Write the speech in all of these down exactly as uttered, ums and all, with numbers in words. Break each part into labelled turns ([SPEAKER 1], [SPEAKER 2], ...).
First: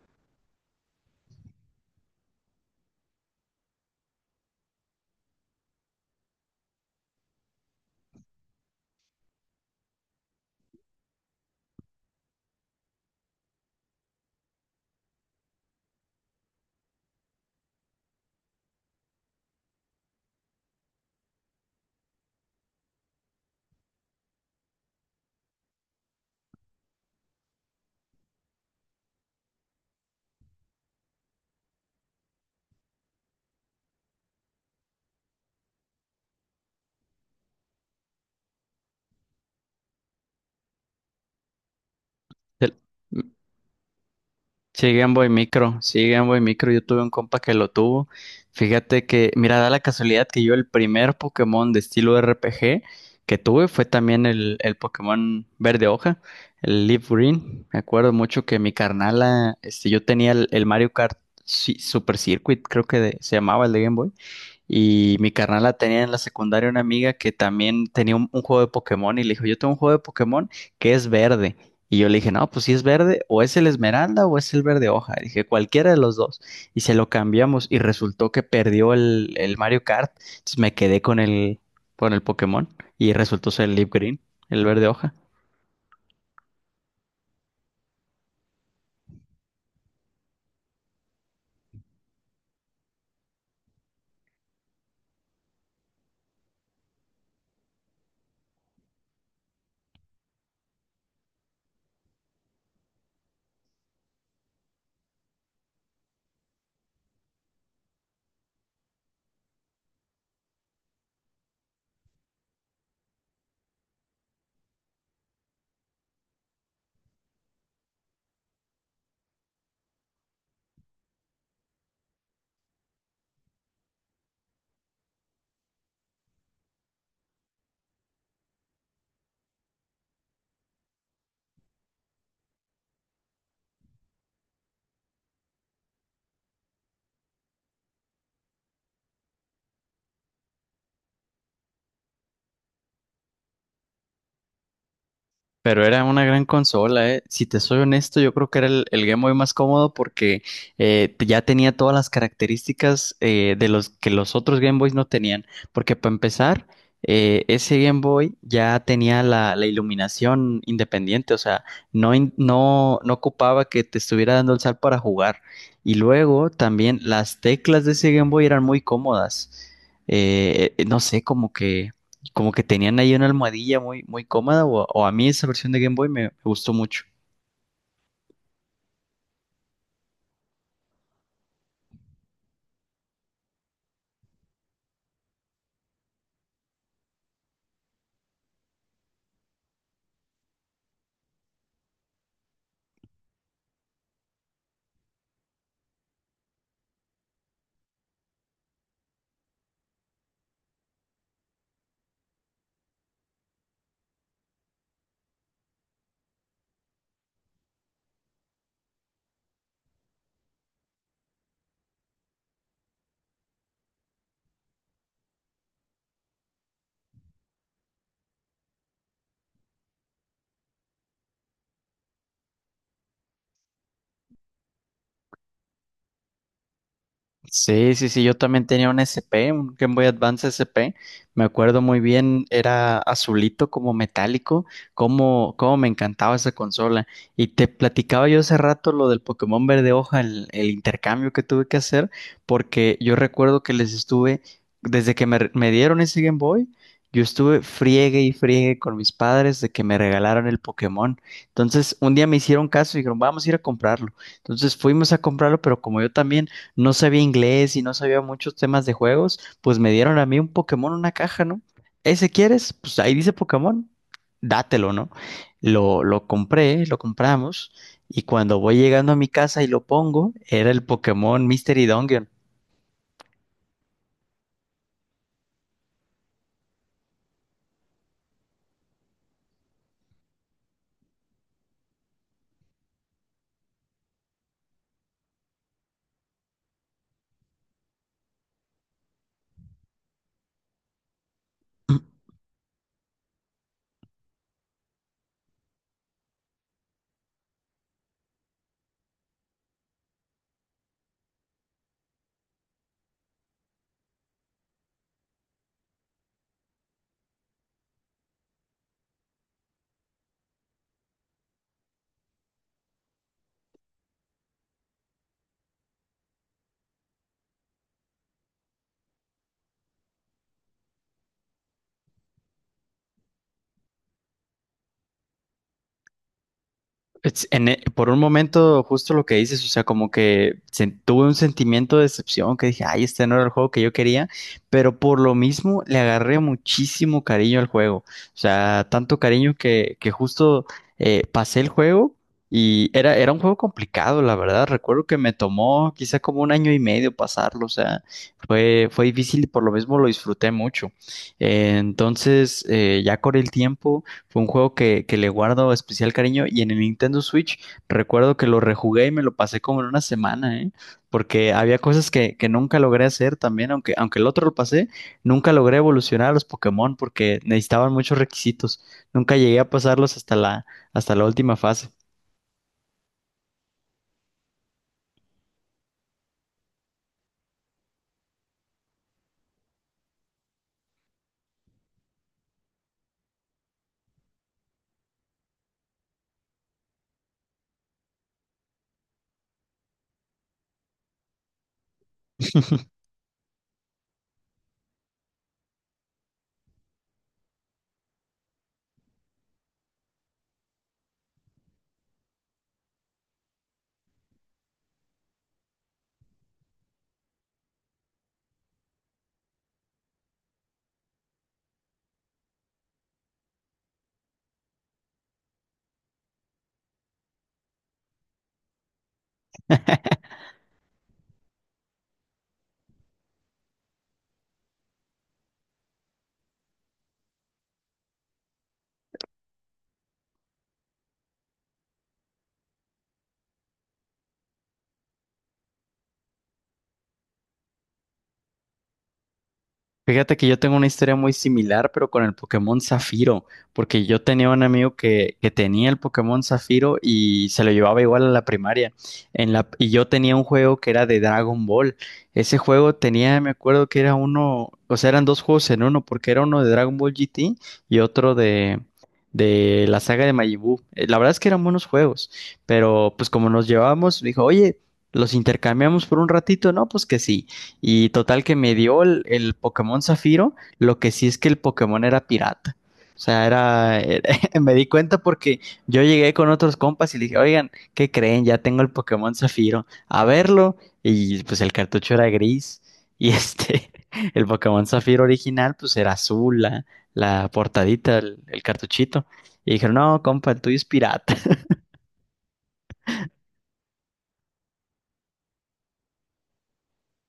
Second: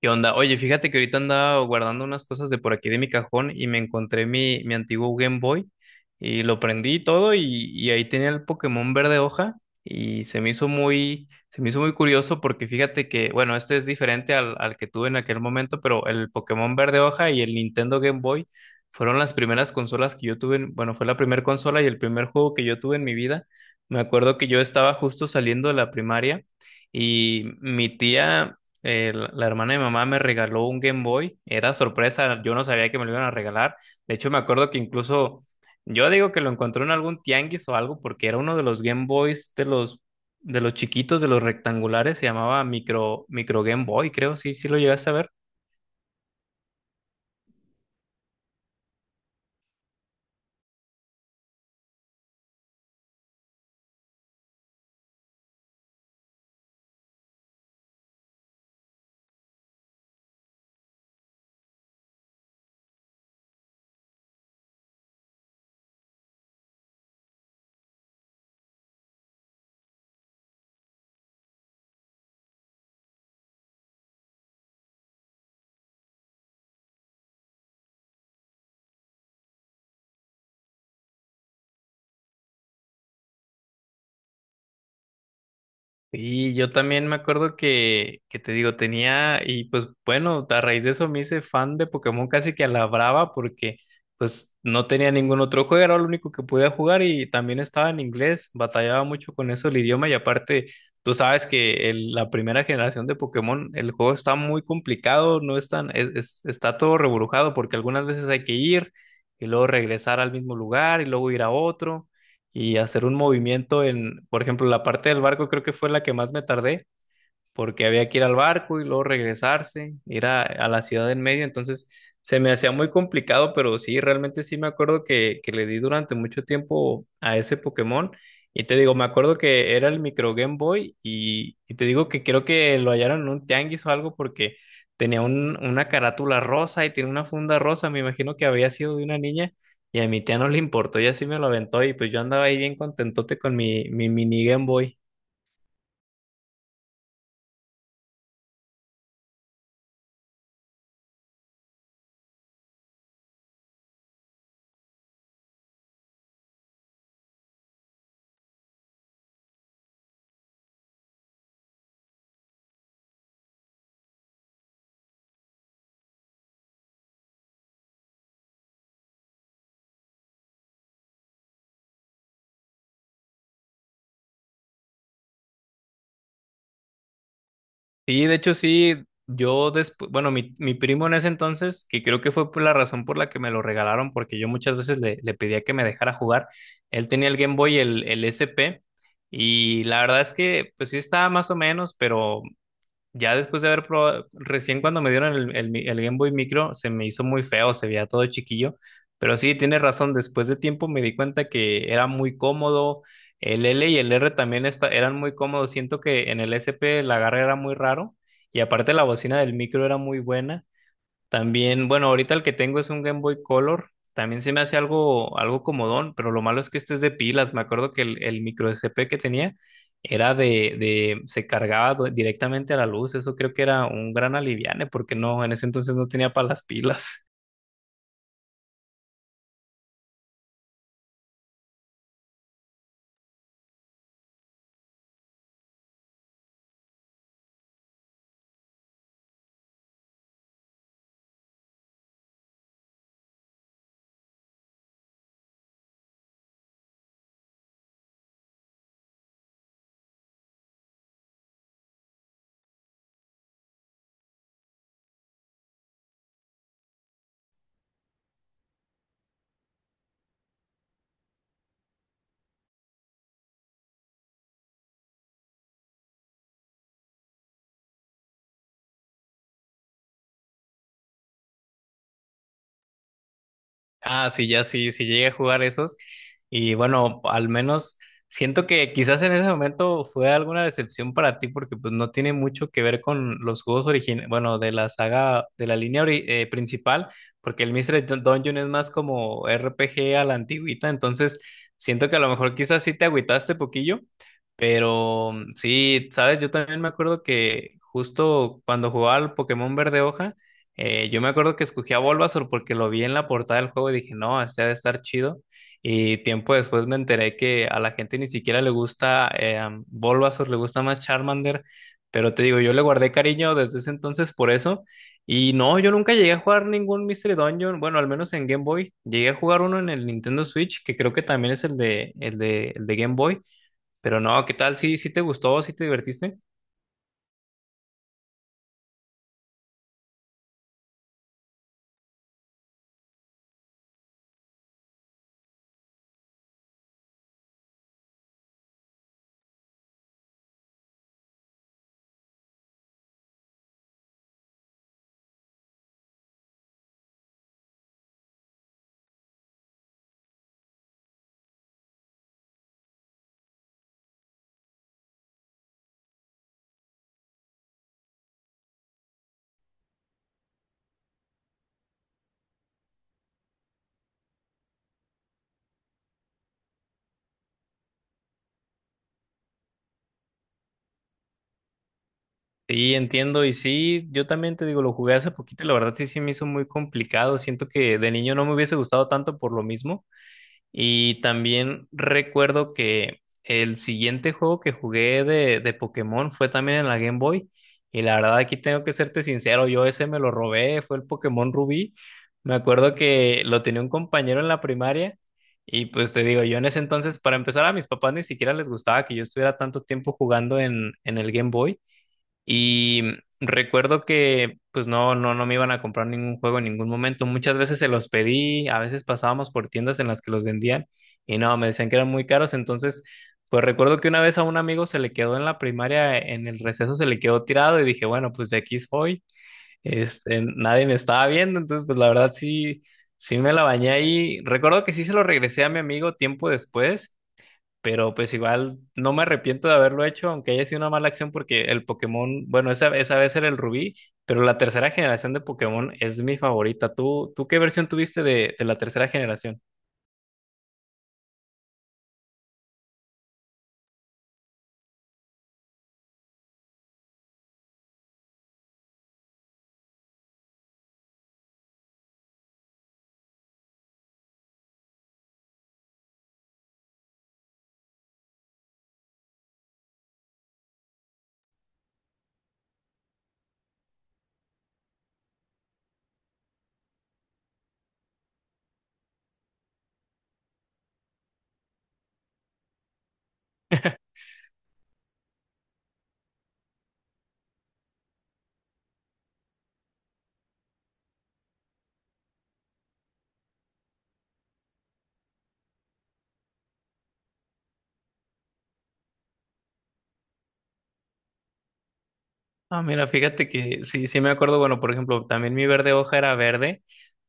[SPEAKER 1] ¿Qué onda? Oye, fíjate que ahorita andaba guardando unas cosas de por aquí de mi cajón y me encontré mi, mi antiguo Game Boy y lo prendí y todo y, y ahí tenía el Pokémon verde hoja y se me hizo muy, se me hizo muy curioso porque fíjate que, bueno, este es diferente al, al que tuve en aquel momento, pero el Pokémon verde hoja y el Nintendo Game Boy fueron las primeras consolas que yo tuve, en- bueno, fue la primera consola y el primer juego que yo tuve en mi vida. Me acuerdo que yo estaba justo saliendo de la primaria. Y mi tía eh, la, la hermana de mi mamá me regaló un Game Boy. Era sorpresa, yo no sabía que me lo iban a regalar. De hecho, me acuerdo que incluso yo digo que lo encontré en algún tianguis o algo, porque era uno de los Game Boys de los, de los chiquitos, de los rectangulares, se llamaba
[SPEAKER 2] El-
[SPEAKER 1] micro, micro Game Boy, creo, sí, sí lo
[SPEAKER 2] Sí,
[SPEAKER 1] llegaste
[SPEAKER 2] Game
[SPEAKER 1] a
[SPEAKER 2] Boy
[SPEAKER 1] ver.
[SPEAKER 2] Micro, sí, Game Boy Micro, yo tuve un compa que lo tuvo. Fíjate que, mira, da la casualidad que yo el primer Pokémon de estilo R P G que tuve fue también el, el Pokémon verde hoja, el Leaf Green. Me acuerdo mucho que mi carnala, este, yo tenía el, el Mario Kart Ci- Super Circuit, creo que de- se llamaba el de Game Boy. Y mi carnal la tenía en la secundaria una amiga que también tenía un, un juego de Pokémon y le dijo, yo tengo un juego de Pokémon que es verde. Y yo le dije, no, pues si es verde, o es el esmeralda o es el verde hoja. Y dije, cualquiera de los dos. Y se lo cambiamos y resultó que perdió el, el Mario Kart. Entonces me quedé con el, con el Pokémon y resultó ser el Leaf Green, el verde hoja.
[SPEAKER 1] Y yo también me acuerdo que, que te digo, tenía, y pues bueno, a raíz de eso me hice fan de Pokémon casi que a la brava porque pues no tenía ningún otro juego, era lo único que podía jugar y también estaba en inglés, batallaba mucho con eso el idioma y aparte tú sabes que el- la primera generación de Pokémon, el juego está muy complicado, no es tan, es- es- está todo reburujado porque algunas veces hay que ir y luego regresar al mismo lugar y luego ir a otro y hacer un movimiento en, por ejemplo, la parte del barco creo que fue la que más me tardé porque había que ir al barco y luego regresarse, ir a, a la ciudad en medio, entonces se me hacía muy complicado, pero sí, realmente sí me acuerdo que, que le di durante mucho tiempo a ese Pokémon. Y te digo, me acuerdo que era el micro Game Boy y, y te digo que creo que lo hallaron en un tianguis o algo porque tenía un- una carátula rosa y tiene una funda rosa, me imagino que había sido de una niña y a mi tía no le importó y así me lo aventó y pues yo andaba ahí bien contentote con mi, mi mini Game Boy.
[SPEAKER 2] Pero era una gran consola, ¿eh? Si te soy honesto, yo creo que era el, el Game Boy más cómodo porque eh, te- ya tenía todas las características eh, de los que los otros Game Boys no tenían. Porque para empezar, eh, ese Game Boy ya tenía la, la iluminación independiente, o sea, no, in- no, no ocupaba que te estuviera dando el sal para jugar. Y luego también las teclas de ese Game Boy eran muy cómodas. Eh, eh, no sé, como que como que tenían ahí una almohadilla muy, muy cómoda, o, o a mí esa versión de Game Boy me, me gustó mucho.
[SPEAKER 1] Sí, de hecho sí, yo después, bueno, mi, mi primo en ese entonces, que creo que fue por la razón por la que me lo regalaron, porque yo muchas veces le, le pedía que me dejara jugar, él tenía el Game Boy, el, el S P, y la verdad es que pues sí estaba más o menos, pero ya después de haber probado, recién cuando me dieron el, el mi- el Game Boy Micro, se me hizo muy feo, se veía todo chiquillo. Pero sí, tiene razón, después de tiempo me di cuenta que era muy cómodo. El L y el R también esta- eran muy cómodos. Siento que en el S P el agarre era muy raro. Y aparte la bocina del micro era muy buena. También, bueno, ahorita el que tengo es un Game Boy Color. También se me hace algo, algo comodón, pero lo malo es que este es de pilas. Me acuerdo que el, el micro S P que tenía era de, de, se cargaba do- directamente a la luz. Eso creo que era un gran aliviane, porque no, en ese entonces no tenía para las pilas.
[SPEAKER 2] Sí, sí, sí, yo también tenía un S P, un Game Boy Advance S P, me acuerdo muy bien, era azulito como metálico, como, como me encantaba esa consola. Y te platicaba yo hace rato lo del Pokémon Verde Hoja, el, el intercambio que tuve que hacer, porque yo recuerdo que les estuve, desde que me, me dieron ese Game Boy, yo estuve friegue y friegue con mis padres de que me regalaron el Pokémon. Entonces, un día me hicieron caso y dijeron, vamos a ir a comprarlo. Entonces fuimos a comprarlo, pero como yo también no sabía inglés y no sabía muchos temas de juegos, pues me dieron a mí un Pokémon una caja, ¿no? ¿Ese quieres? Pues ahí dice Pokémon, dátelo, ¿no? Lo, lo compré, lo compramos, y cuando voy llegando a mi casa y lo pongo, era el Pokémon Mystery Dungeon.
[SPEAKER 1] Ah, sí, ya sí, sí llegué a jugar esos. Y bueno, al menos siento que quizás en ese momento fue alguna decepción para ti porque pues no tiene mucho que ver con los juegos originales, bueno, de la saga, de la línea ori- eh, principal, porque el Mystery Dun- Dungeon es más como R P G a la antigüita, entonces siento que a lo mejor quizás sí te agüitaste poquillo, pero mm, sí, sabes, yo también me acuerdo que justo cuando jugaba al Pokémon Verde Hoja, eh, yo me acuerdo que escogí a Bulbasaur porque lo vi en la portada del juego y dije, no, este ha de estar chido. Y tiempo después me enteré que a la gente ni siquiera le gusta eh, am, Bulbasaur, le gusta más Charmander. Pero te digo, yo le guardé cariño desde ese entonces por eso. Y no, yo nunca llegué a jugar ningún Mystery Dungeon, bueno, al menos en Game Boy. Llegué a jugar uno en el Nintendo Switch, que creo que también es el de, el de, el de Game Boy. Pero no, ¿qué tal? ¿Sí, sí te gustó? ¿Sí te divertiste?
[SPEAKER 2] Es- en e- por un momento, justo lo que dices, o sea, como que sen- tuve un sentimiento de decepción, que dije, ay, este no era el juego que yo quería, pero por lo mismo le agarré muchísimo cariño al juego, o sea, tanto cariño que, que justo eh, pasé el juego y era, era un juego complicado, la verdad, recuerdo que me tomó quizá como un año y medio pasarlo, o sea, fue, fue difícil y por lo mismo lo disfruté mucho. Eh, entonces, eh, ya con el tiempo... Fue un juego que, que le guardo especial cariño y en el Nintendo Switch recuerdo que lo rejugué y me lo pasé como en una semana, ¿eh? Porque había cosas que, que nunca logré hacer también, aunque, aunque el otro lo pasé, nunca logré evolucionar a los Pokémon porque necesitaban muchos requisitos. Nunca llegué a pasarlos hasta la, hasta la última fase.
[SPEAKER 1] Sí, entiendo. Y sí, yo también te digo, lo jugué hace poquito y la verdad sí, sí me hizo muy complicado. Siento que de niño no me hubiese gustado tanto por lo mismo. Y también recuerdo que el siguiente juego que jugué de, de Pokémon fue también en la Game Boy. Y la verdad aquí tengo que serte sincero, yo ese me lo robé, fue el Pokémon Rubí. Me acuerdo que lo tenía un compañero en la primaria. Y pues te digo, yo en ese entonces, para empezar, a mis papás ni siquiera les gustaba que yo estuviera tanto tiempo jugando en, en el Game Boy. Y recuerdo que pues no, no, no me iban a comprar ningún juego en ningún momento. Muchas veces se los pedí, a veces pasábamos por tiendas en las que los vendían y no, me decían que eran muy caros. Entonces, pues recuerdo que una vez a un amigo se le quedó en la primaria, en el receso se le quedó tirado y dije, bueno, pues de aquí soy. Este, nadie me estaba viendo, entonces pues la verdad sí, sí me la bañé ahí. Recuerdo que sí se lo regresé a mi amigo tiempo después. Pero pues igual no me arrepiento de haberlo hecho, aunque haya sido una mala acción, porque el Pokémon, bueno, esa, esa vez era el Rubí, pero la tercera generación de Pokémon es mi favorita. ¿Tú, tú qué versión tuviste de, de la tercera generación?
[SPEAKER 2] Fíjate que yo tengo una historia muy similar, pero con el Pokémon Zafiro, porque yo tenía un amigo que, que tenía el Pokémon Zafiro y se lo llevaba igual a la primaria. En la, y yo tenía un juego que era de Dragon Ball. Ese juego tenía, me acuerdo que era uno, o sea, eran dos juegos en uno, porque era uno de Dragon Ball G T y otro de, de la saga de Majin Buu. Eh, La verdad es que eran buenos juegos, pero pues como nos llevábamos, dijo, oye, los intercambiamos por un ratito, no, pues que sí. Y total que me dio el, el Pokémon Zafiro, lo que sí es que el Pokémon era pirata. O sea, era, era- me di cuenta porque yo llegué con otros compas y le dije, oigan, ¿qué creen? Ya tengo el Pokémon Zafiro, a verlo. Y pues el cartucho era gris y este, el Pokémon Zafiro original pues era azul, la, la portadita, el, el cartuchito. Y dijeron, no, compa, el tuyo es pirata.
[SPEAKER 1] Ah, mira, fíjate que sí, sí me acuerdo, bueno, por ejemplo, también mi verde hoja era verde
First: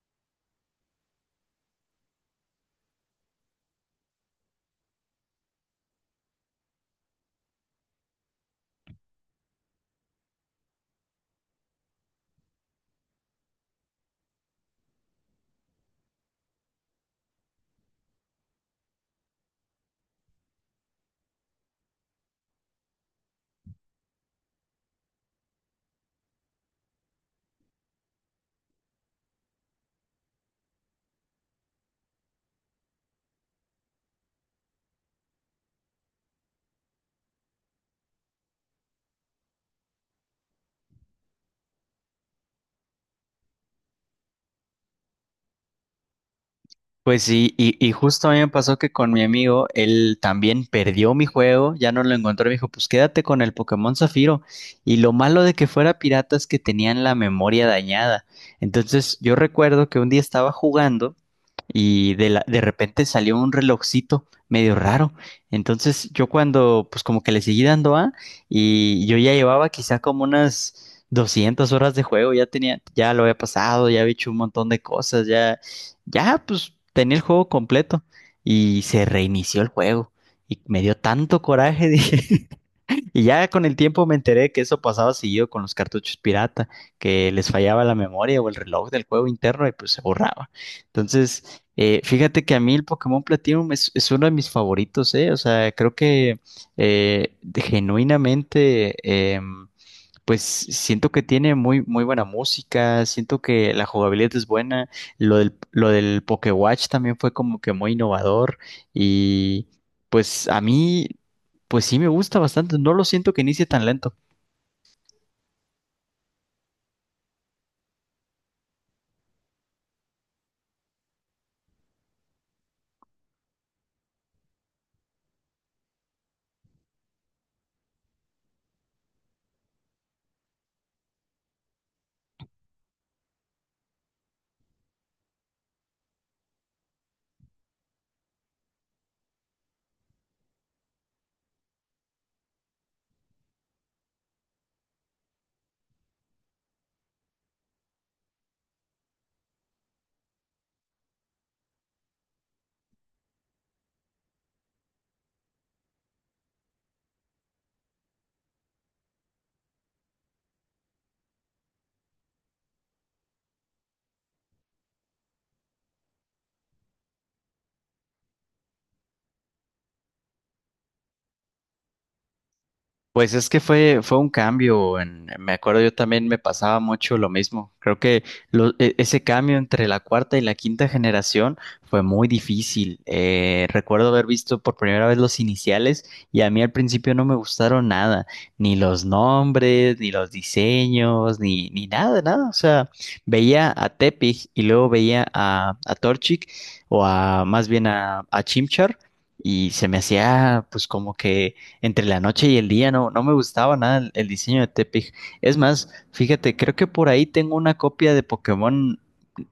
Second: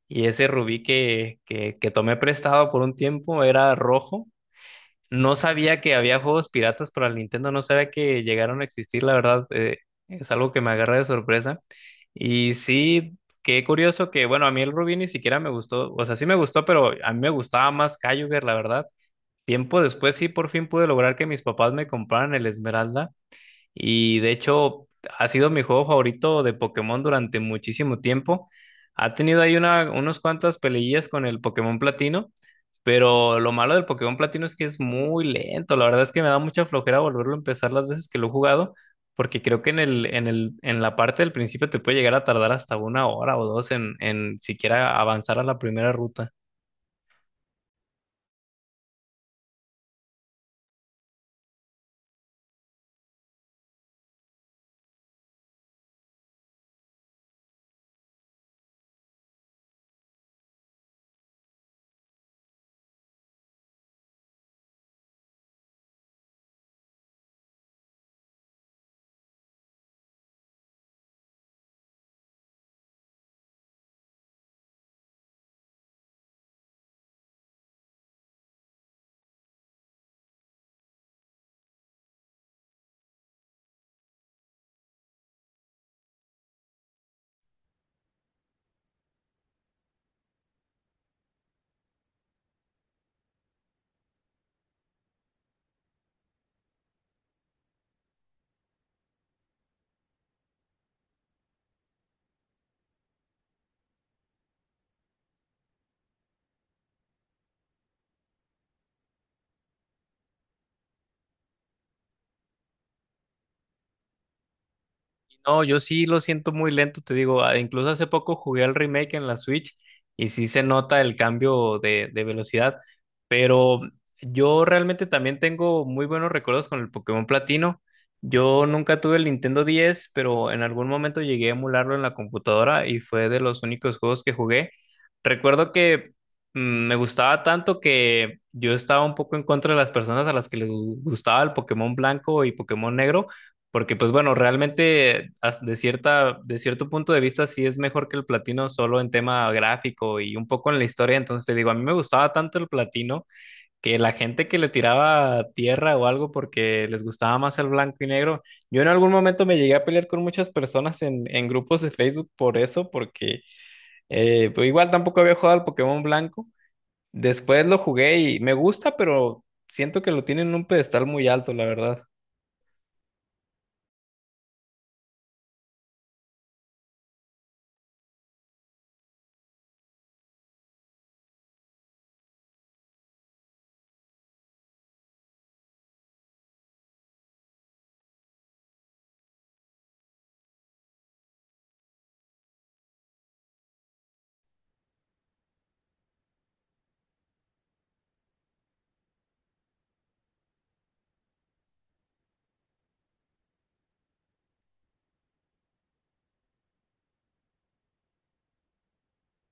[SPEAKER 1] y ese Rubí que, que, que tomé prestado por un tiempo era rojo. No sabía que había juegos piratas para el Nintendo, no sabía que llegaron a existir, la verdad, eh, es algo que me agarra de sorpresa. Y sí, qué curioso que, bueno, a mí el Rubí ni siquiera me gustó, o sea, sí me gustó, pero a mí me gustaba más Kyogre, la verdad. Tiempo después sí por fin pude lograr que mis papás me compraran el Esmeralda. Y de hecho, ha sido mi juego favorito de Pokémon durante muchísimo tiempo. Ha tenido ahí una, unos cuantas peleillas con el Pokémon Platino, pero lo malo del Pokémon Platino es que es muy lento. La verdad es que me da mucha flojera volverlo a empezar las veces que lo he jugado, porque creo que en el, en el, en la parte del principio te puede llegar a tardar hasta una hora o dos en, en siquiera avanzar a la primera ruta.
[SPEAKER 2] Pues sí, y, y justo a mí me pasó que con mi amigo, él también perdió mi juego, ya no lo encontró, y me dijo, pues quédate con el Pokémon Zafiro. Y lo malo de que fuera pirata es que tenían la memoria dañada. Entonces yo recuerdo que un día estaba jugando y de, la- de repente salió un relojcito medio raro. Entonces yo cuando, pues como que le seguí dando A y yo ya llevaba quizá como unas... doscientas horas de juego, ya tenía, ya lo había pasado, ya había hecho un montón de cosas, ya, ya, pues tenía el juego completo y se reinició el juego. Y me dio tanto coraje, dije. Y ya con el tiempo me enteré que eso pasaba seguido con los cartuchos pirata, que les fallaba la memoria o el reloj del juego interno y pues se borraba. Entonces, eh, fíjate que a mí el Pokémon Platinum es, es uno de mis favoritos, ¿eh? O sea, creo que eh, de- genuinamente... em, pues siento que tiene muy, muy buena música, siento que la jugabilidad es buena, lo del, lo del Pokéwatch también fue como que muy innovador y pues a mí, pues sí me gusta bastante, no lo siento que inicie tan lento.
[SPEAKER 1] No, yo sí lo siento muy lento, te digo, ah, incluso hace poco jugué al remake en la Switch y sí se nota el cambio de, de velocidad, pero yo realmente también tengo muy buenos recuerdos con el Pokémon Platino. Yo nunca tuve el Nintendo diez, pero en algún momento llegué a emularlo en la computadora y fue de los únicos juegos que jugué. Recuerdo que mm, me gustaba tanto que yo estaba un poco en contra de las personas a las que les gu- gustaba el Pokémon blanco y Pokémon negro porque, pues bueno, realmente as- de cierta, de cierto punto de vista sí es mejor que el platino solo en tema gráfico y un poco en la historia. Entonces te digo, a mí me gustaba tanto el platino que la gente que le tiraba tierra o algo porque les gustaba más el blanco y negro. Yo en algún momento me llegué a pelear con muchas personas en, en grupos de Facebook por eso, porque eh, pues igual tampoco había jugado al Pokémon blanco. Después lo jugué y me gusta, pero siento que lo tienen en un pedestal muy alto, la verdad.
[SPEAKER 2] Pues es que fue, fue un cambio. En- me acuerdo yo también me pasaba mucho lo mismo. Creo que lo- e- ese cambio entre la cuarta y la quinta generación fue muy difícil. Eh, recuerdo haber visto por primera vez los iniciales y a mí al principio no me gustaron nada, ni los nombres, ni los diseños, ni, ni nada, nada. O sea, veía a Tepig y luego veía a, a Torchic o a más bien a, a Chimchar y se me hacía pues como que entre la noche y el día, no, no me gustaba nada el, el diseño de Tepig. Es más, fíjate, creo que por ahí tengo una copia de Pokémon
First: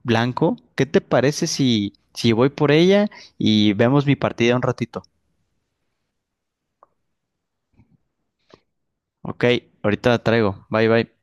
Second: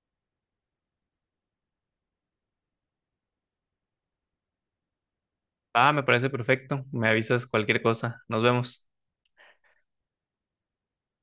[SPEAKER 2] blanco. ¿Qué te parece si, si voy por ella y vemos mi partida un ratito?
[SPEAKER 1] Ah, me parece perfecto. Me avisas cualquier cosa. Nos vemos.
[SPEAKER 2] Ok, ahorita la traigo. Bye bye.